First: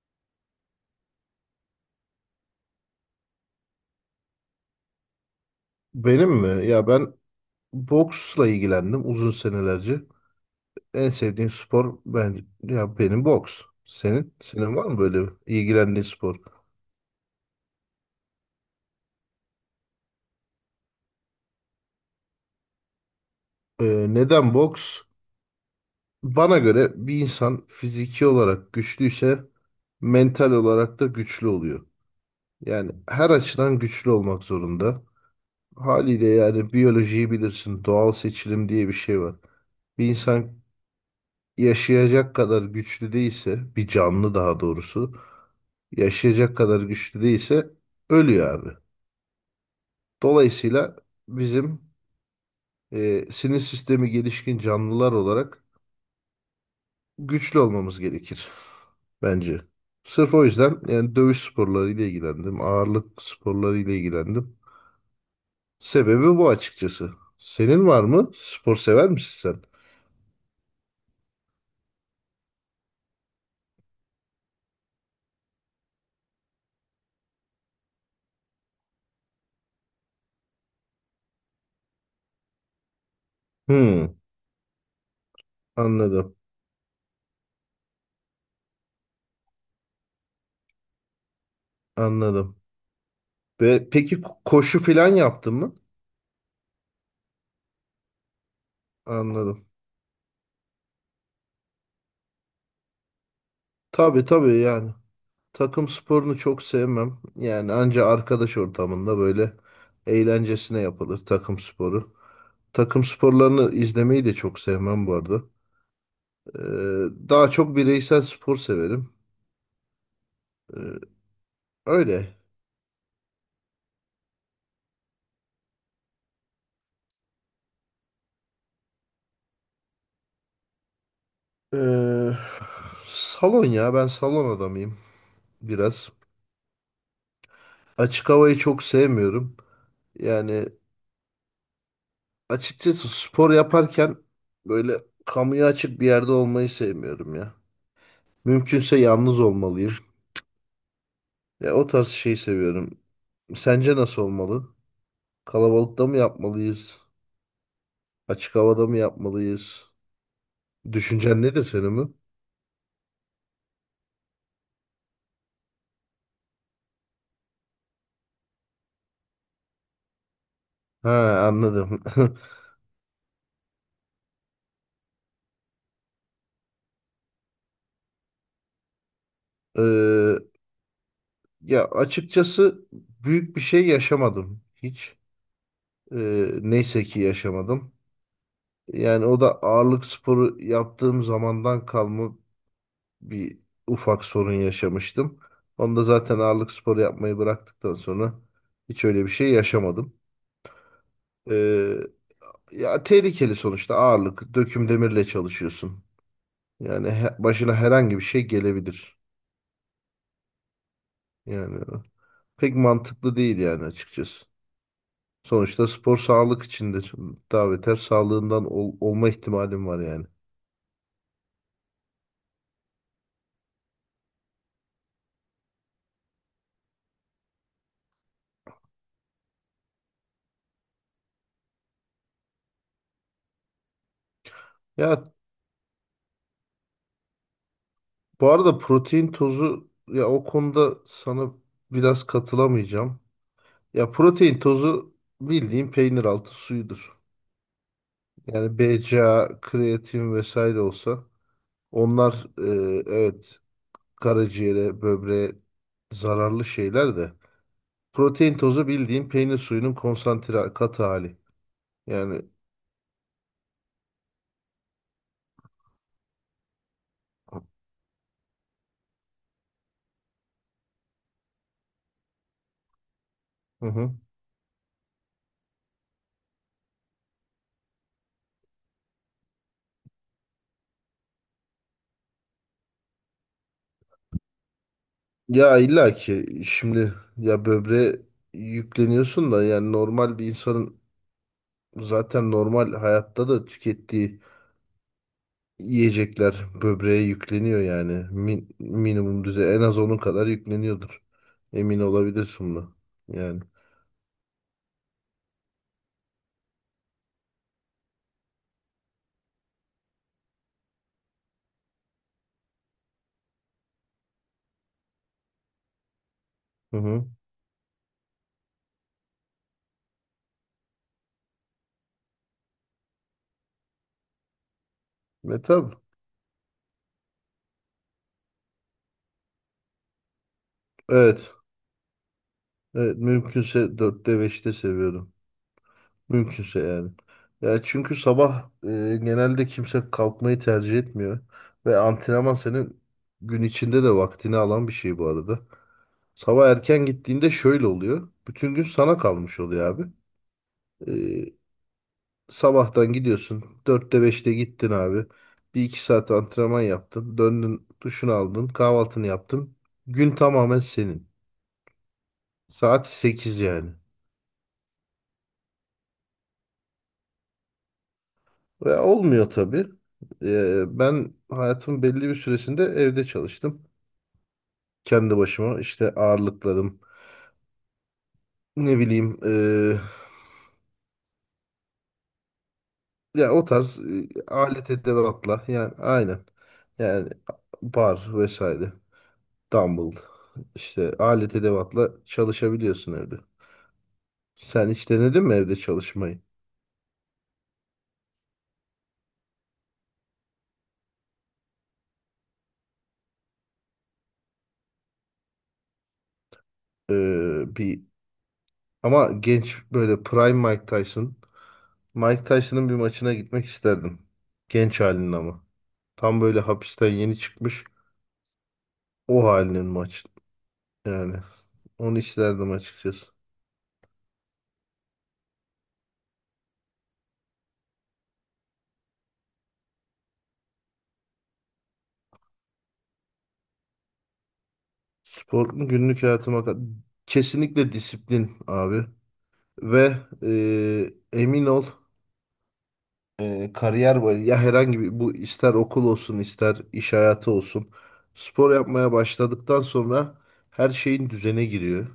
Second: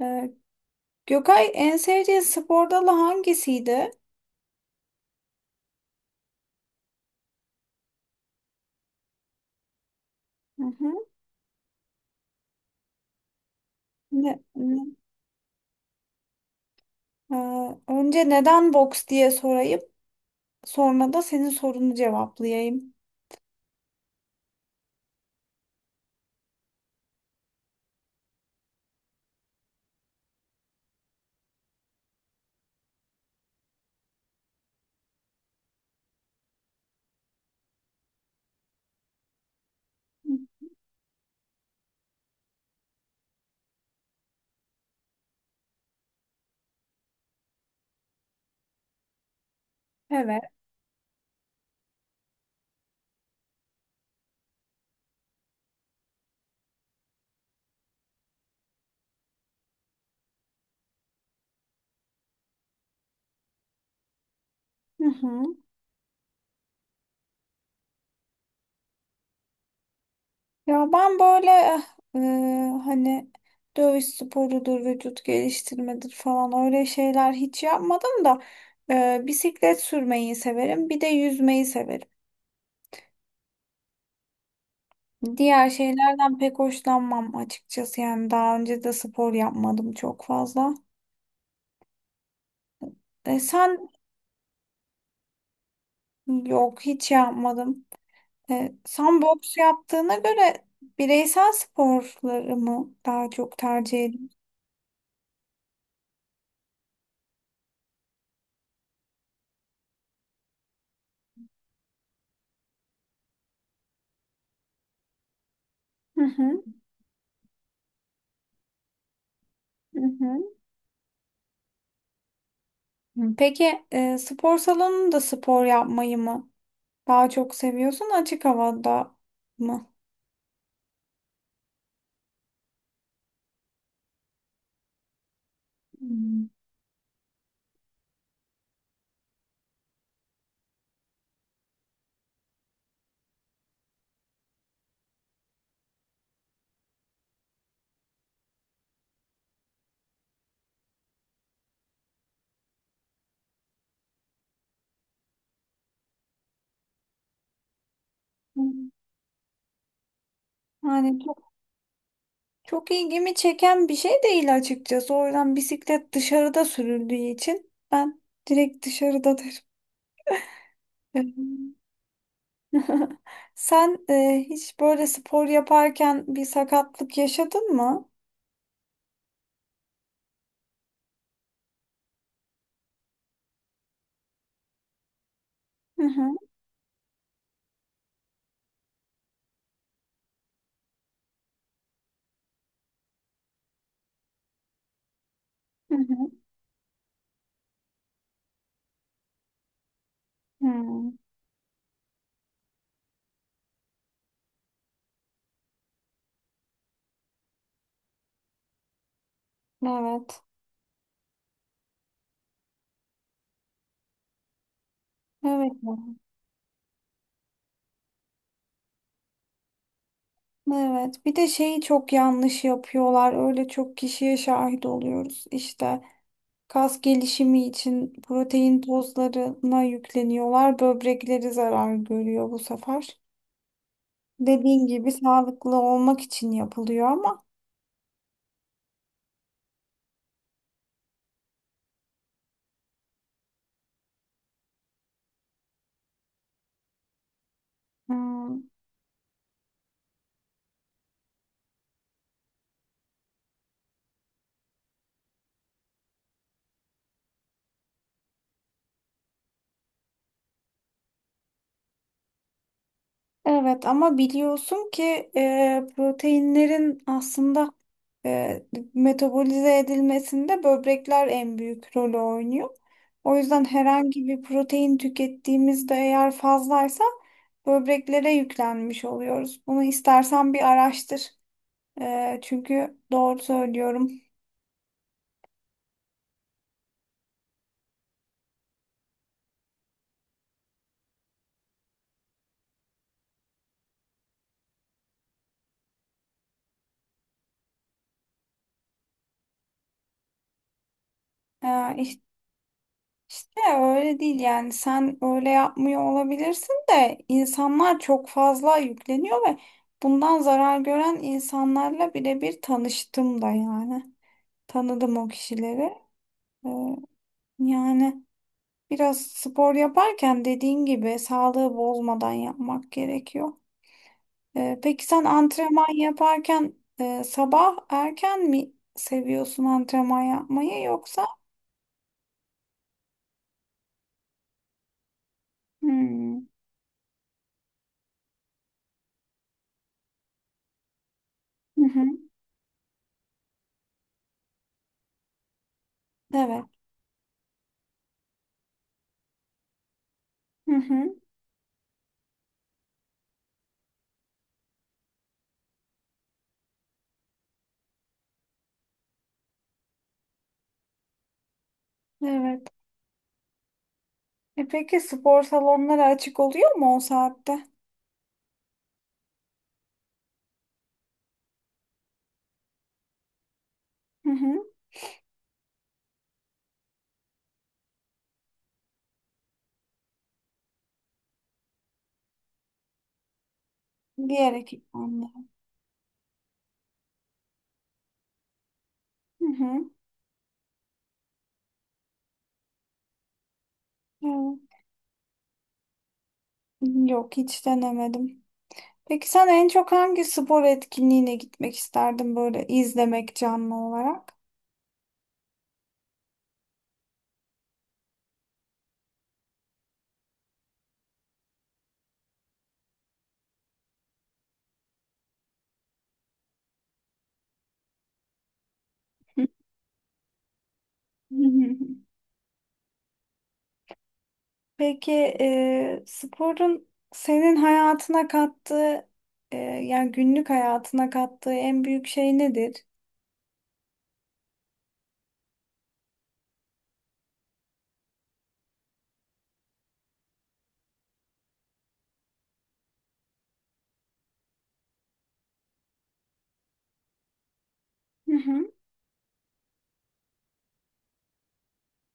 Ee, Gökay, en sevdiğin spor dalı hangisiydi? Benim mi? Ya ben boksla ilgilendim uzun senelerce. Hı hı. En sevdiğim spor benim boks. Ne, Senin? Senin var ne- mı böyle ilgilendiğin spor? Ee, Önce neden boks diye sorayım, sonra da senin sorunu cevaplayayım. Neden boks? Bana göre bir insan fiziki olarak güçlüyse mental olarak da güçlü oluyor. Yani her açıdan güçlü olmak zorunda. Haliyle yani biyolojiyi bilirsin. Doğal seçilim diye bir şey var. Bir Hı. insan yaşayacak kadar güçlü değilse, bir canlı daha doğrusu yaşayacak kadar güçlü değilse ölüyor abi. Evet. Dolayısıyla bizim sinir sistemi gelişkin canlılar olarak güçlü olmamız gerekir bence. Sırf o yüzden yani dövüş sporlarıyla ilgilendim, ağırlık sporlarıyla ilgilendim. Hı hı. Sebebi bu açıkçası. Senin var mı? Spor sever misin sen? Ya ben böyle e, hani dövüş sporudur, vücut geliştirmedir falan öyle şeyler hiç yapmadım da bisiklet sürmeyi severim, bir de yüzmeyi severim. Hmm, Diğer anladım, şeylerden pek hoşlanmam açıkçası, yani daha önce de spor yapmadım çok fazla. anladım. E, sen. Ve peki koşu falan yaptın mı? Yok, hiç yapmadım. Sen boks Anladım. yaptığına göre bireysel sporları mı daha çok tercih Tabii ediyorsun? tabii yani. Takım sporunu çok sevmem. Yani anca arkadaş ortamında böyle eğlencesine yapılır takım sporu. Takım sporlarını izlemeyi de çok sevmem bu arada. Hı Ee, hı, Daha çok bireysel spor severim. hı Ee, Öyle. hı. Peki, spor salonunda spor yapmayı mı daha çok seviyorsun, açık havada mı? Ee, Salon, ya ben salon adamıyım biraz. Hmm. Açık havayı çok sevmiyorum. Yani açıkçası spor yaparken böyle kamuya açık bir yerde olmayı sevmiyorum ya. Mümkünse yalnız olmalıyım. Ya o tarz şeyi seviyorum. Sence nasıl olmalı? Kalabalıkta mı yapmalıyız? Açık havada mı yapmalıyız? Yani Düşüncen çok, nedir senin mi? çok ilgimi çeken bir şey değil açıkçası. O yüzden bisiklet dışarıda sürüldüğü için ben direkt dışarıdadır. Ha, anladım. Sen hiç böyle spor yaparken bir sakatlık yaşadın mı? Ee, Ya açıkçası büyük bir şey yaşamadım hiç. Hı hı. Neyse ki yaşamadım. Yani o da ağırlık sporu yaptığım zamandan kalma bir ufak sorun yaşamıştım. Hı Onu da zaten hı. ağırlık sporu yapmayı bıraktıktan sonra hiç öyle bir şey yaşamadım. Hmm. Ee, Ya tehlikeli sonuçta ağırlık. Döküm demirle çalışıyorsun. Yani başına herhangi bir şey gelebilir. Evet. Yani pek mantıklı değil yani açıkçası. Evet. Sonuçta spor sağlık içindir. Daha beter sağlığından olma ihtimalim var yani. Evet. Bir de şeyi çok yanlış yapıyorlar. Öyle çok kişiye şahit oluyoruz. İşte kas gelişimi için protein tozlarına yükleniyorlar. Böbrekleri zarar görüyor bu sefer. Dediğin gibi Ya sağlıklı olmak için yapılıyor ama bu arada protein tozu, ya o konuda sana biraz katılamayacağım. Ya protein tozu bildiğin peynir altı suyudur. hmm. Yani BCAA, kreatin vesaire olsa onlar evet karaciğere, böbreğe zararlı şeyler de. Protein tozu bildiğin peynir suyunun konsantre katı hali. Yani Evet, ama biliyorsun ki proteinlerin aslında e, metabolize edilmesinde böbrekler en büyük rolü oynuyor. O yüzden hı hı. herhangi bir protein tükettiğimizde eğer fazlaysa böbreklere yüklenmiş oluyoruz. Bunu istersen bir araştır. Çünkü doğru söylüyorum. Ya illa ki şimdi ya böbreğe yükleniyorsun da yani normal bir insanın zaten normal hayatta da tükettiği yiyecekler böbreğe yükleniyor yani. Minimum düzey en az onun kadar yükleniyordur. E, Emin iş- olabilirsin buna. işte Yani. öyle değil, yani sen öyle yapmıyor olabilirsin de insanlar çok fazla yükleniyor ve bundan zarar gören insanlarla birebir tanıştım da yani. Tanıdım o kişileri. E, Hı hı. Yani biraz spor yaparken dediğin gibi sağlığı bozmadan yapmak gerekiyor. Peki sen Ve antrenman tabii. yaparken sabah erken mi seviyorsun antrenman yapmayı, yoksa? Evet. Evet, mümkünse dörtte beşte seviyorum. Hmm. Mümkünse yani. Ya çünkü sabah genelde kimse kalkmayı tercih etmiyor. Hı Ve hı. antrenman senin gün içinde de vaktini alan bir şey bu arada. Evet. Sabah erken gittiğinde şöyle oluyor. Bütün gün sana kalmış oluyor abi. Hı E, hı. Sabahtan gidiyorsun, dörtte beşte gittin abi. Bir iki saat antrenman yaptın. Döndün, duşunu aldın. Kahvaltını yaptın. Gün tamamen senin. Evet. Saat 8 yani. E peki, spor salonları açık oluyor mu o saatte? Ve olmuyor tabii. Ben hayatımın belli bir süresinde evde çalıştım. Hı hı. Kendi başıma işte ağırlıklarım, ne bileyim ya o tarz Diğer alet ekipmanlar. edevatla yani aynen. Yani bar vesaire, Hı hı. dumbbell, işte alet edevatla çalışabiliyorsun evde. Evet. Sen hiç denedin mi evde çalışmayı? Yok, hiç denemedim. Peki sen en çok hangi spor etkinliğine gitmek isterdin böyle, izlemek canlı olarak? Bir ama genç böyle prime Mike Tyson, Mike Tyson'ın bir maçına gitmek isterdim. Genç halinin ama. Tam böyle hapisten yeni çıkmış o halinin maç yani. Onu isterdim açıkçası. Peki sporun senin hayatına kattığı, yani günlük hayatına kattığı en büyük şey nedir? Spor mu günlük hayatıma kesinlikle disiplin abi ve emin ol, kariyer boyu ya, herhangi bir, bu ister okul olsun ister iş hayatı olsun, Hı hı, spor yapmaya başladıktan sonra her şeyin düzene giriyor.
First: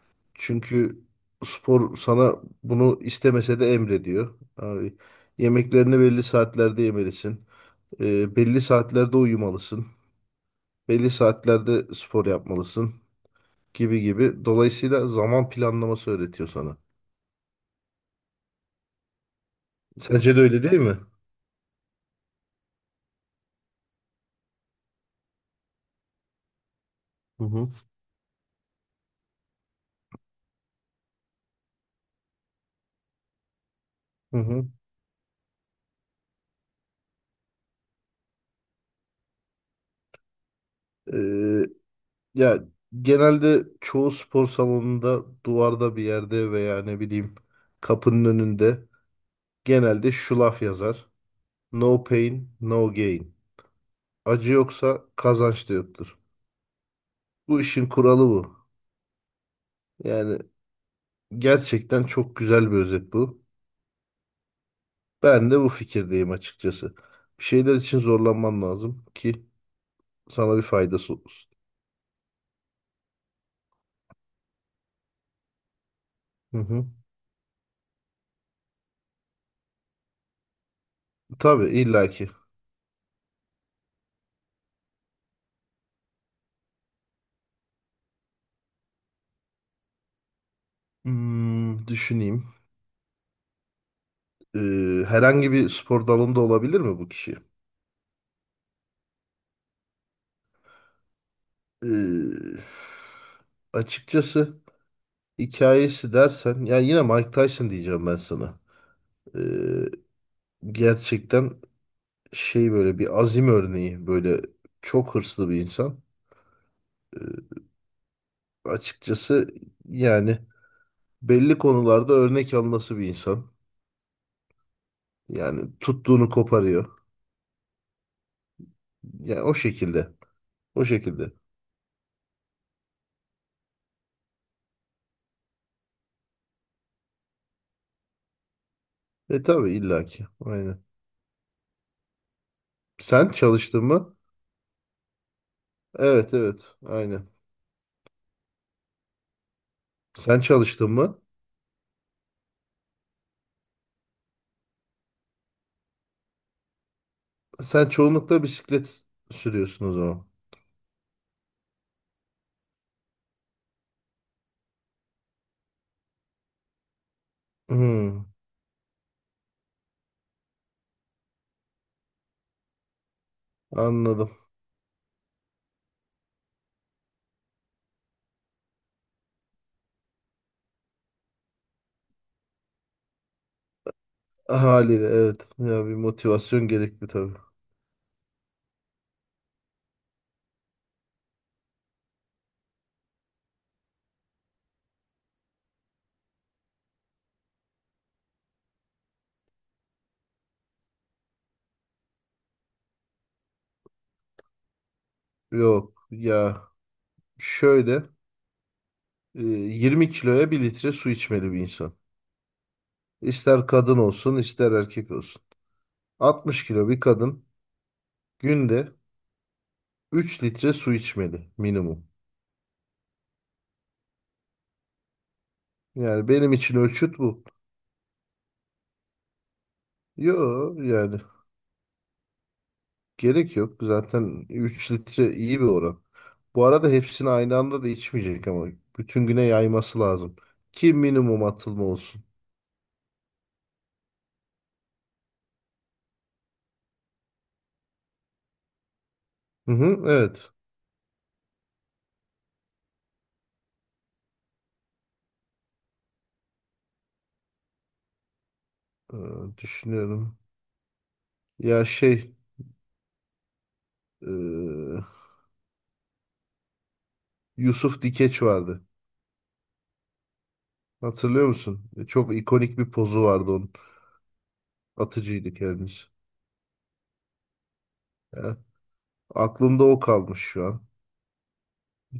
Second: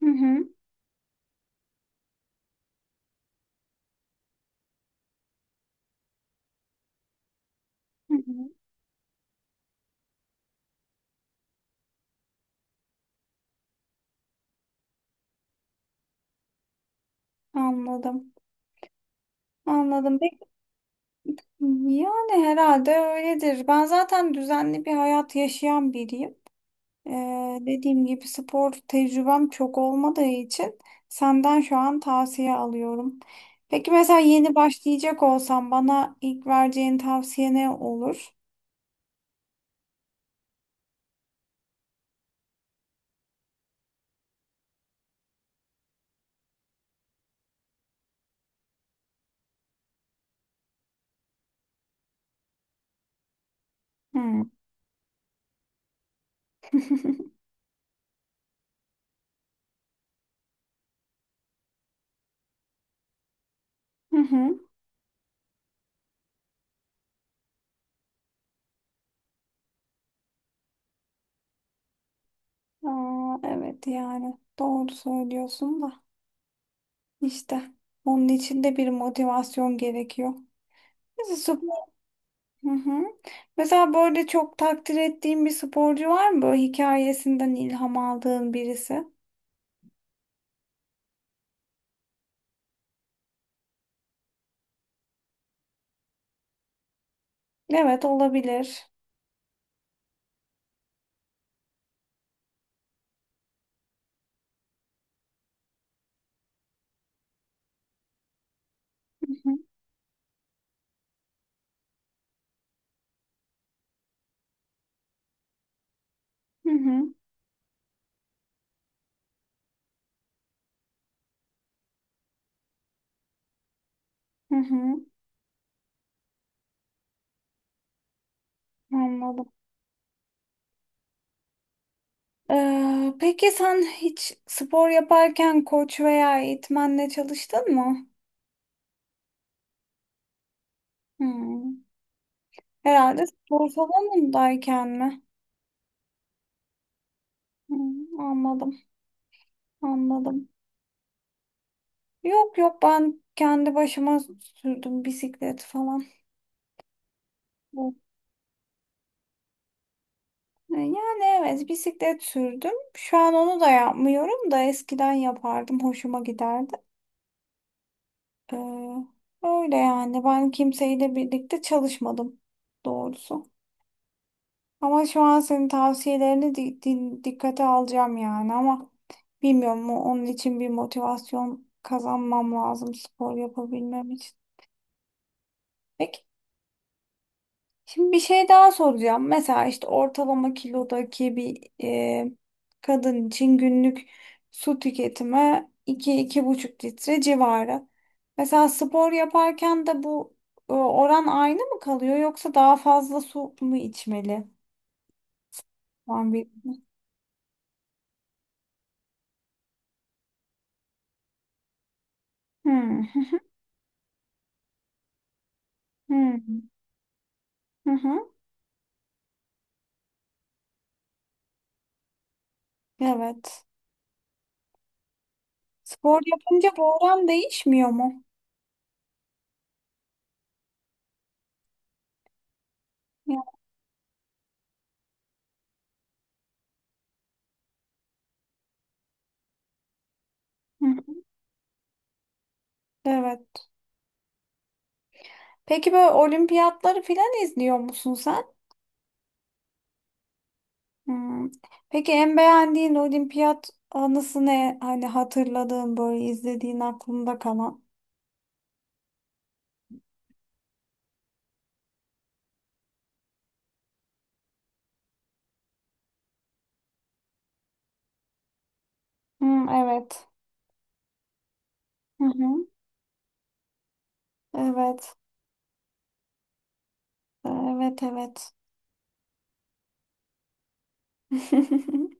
hı hı, Çünkü spor sana bunu istemese de emrediyor. Abi, yemeklerini belli saatlerde yemelisin. hı hı. Belli saatlerde uyumalısın. Belli saatlerde spor yapmalısın gibi gibi. Dolayısıyla zaman planlaması öğretiyor sana. Anladım. Anladım. Sence Peki, de öyle değil mi? yani herhalde öyledir. Ben zaten düzenli bir hayat yaşayan biriyim. Hı hı. Dediğim gibi spor tecrübem çok olmadığı için senden şu an tavsiye alıyorum. Peki mesela Hı yeni hı. başlayacak olsam bana ilk vereceğin tavsiye ne olur? Ee, Ya genelde çoğu spor salonunda duvarda bir yerde veya ne bileyim kapının önünde genelde şu laf yazar. No pain, no gain. Hmm. Acı yoksa kazanç da yoktur. Bu işin kuralı bu. Yani gerçekten çok güzel bir özet bu. Hı hı. Ben de bu fikirdeyim açıkçası. Bir şeyler için zorlanman lazım ki sana bir faydası olsun. Aa, evet yani doğru söylüyorsun da Hı hı. işte onun için de bir motivasyon gerekiyor. Mesela Tabii spor. illaki. Hı hı. Mesela böyle çok takdir ettiğin bir sporcu var mı? Böyle hikayesinden ilham aldığın birisi. Hmm, düşüneyim. Ee, Herhangi bir spor dalında olabilir mi bu kişi? Evet, olabilir. Ee, Açıkçası hikayesi dersen, yani yine Mike Tyson diyeceğim ben sana. Hı Ee, hı. Gerçekten şey böyle bir azim örneği, böyle çok hırslı bir insan. Hı hı. Ee, Açıkçası yani belli konularda örnek alınası bir insan. Hı hı, Yani tuttuğunu koparıyor. Yani anladım. o şekilde. O şekilde. Peki sen hiç spor yaparken koç veya eğitmenle çalıştın mı? E tabii illaki. Aynen. Hmm. Herhalde Sen spor çalıştın mı? salonundayken mi? Evet evet. Aynen. Hmm, anladım, Sen anladım. çalıştın mı? Yok yok, ben kendi başıma sürdüm bisiklet falan. Sen Yok. çoğunlukla bisiklet sürüyorsun o zaman. Yani evet, bisiklet sürdüm. Şu an onu da yapmıyorum da eskiden yapardım. Hoşuma giderdi. Hmm, Ee, Öyle yani, ben kimseyle birlikte çalışmadım doğrusu. anladım. Ama şu an senin tavsiyelerini dikkate alacağım yani, ama bilmiyorum mu, onun için bir motivasyon kazanmam lazım spor yapabilmem için. Haliyle evet. Ya bir Peki motivasyon gerekli tabii. şimdi bir şey daha soracağım. Mesela işte ortalama kilodaki bir kadın için günlük su tüketimi 2-2,5 litre civarı. Mesela spor yaparken de bu oran aynı mı kalıyor, yoksa daha fazla su mu içmeli? Yok Ben bir... ya, şöyle 20 kiloya bir litre su içmeli bir insan. Hmm. İster kadın olsun ister erkek olsun. 60 Hmm. kilo bir kadın Hı hı. günde 3 litre su içmeli minimum. Evet. Spor Yani benim yapınca için bu ölçüt oran bu. değişmiyor mu? Yo yani Ya- gerek yok. Zaten 3 litre iyi bir oran. Bu arada hepsini aynı anda da içmeyecek ama bütün güne yayması lazım. Ki Hı. minimum atılma olsun. Evet. Peki böyle olimpiyatları filan izliyor musun sen? Hı hı, evet. Hmm. Peki en beğendiğin olimpiyat anısı ne? Hani hatırladığın, böyle izlediğin aklında kalan. Ee, Düşünüyorum. Ya şey, e, Yusuf Dikeç vardı. Hmm, evet. Hatırlıyor musun? E, Hı çok hı. ikonik bir pozu vardı onun. Evet. Atıcıydı kendisi. Evet, evet. Ya, aklımda o kalmış şu an.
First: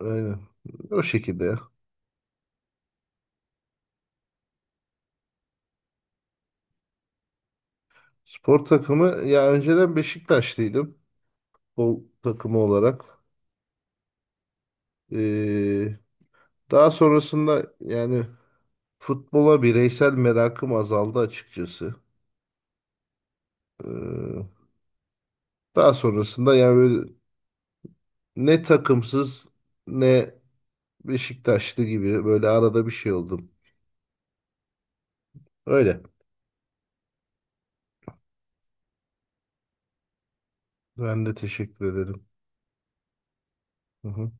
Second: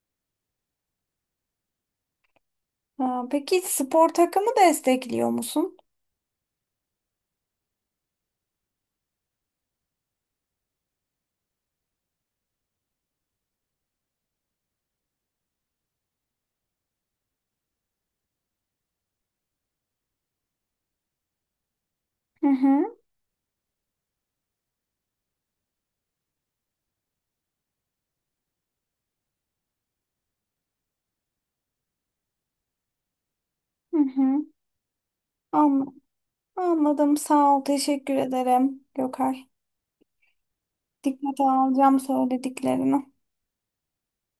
Aynen. O şekilde ya. Ha, peki spor takımı destekliyor musun? Spor takımı, ya önceden Beşiktaşlıydım, futbol takımı olarak. Ee, Daha sonrasında yani futbola bireysel merakım azaldı açıkçası. Hı hı. Ee, Daha sonrasında yani böyle ne takımsız ne Beşiktaşlı gibi, böyle arada bir şey oldum. Hı hı. Öyle. Anladım. Anladım. Sağ ol. Teşekkür ederim Gökay. Ben de Dikkate teşekkür alacağım ederim. söylediklerini. Hı hı.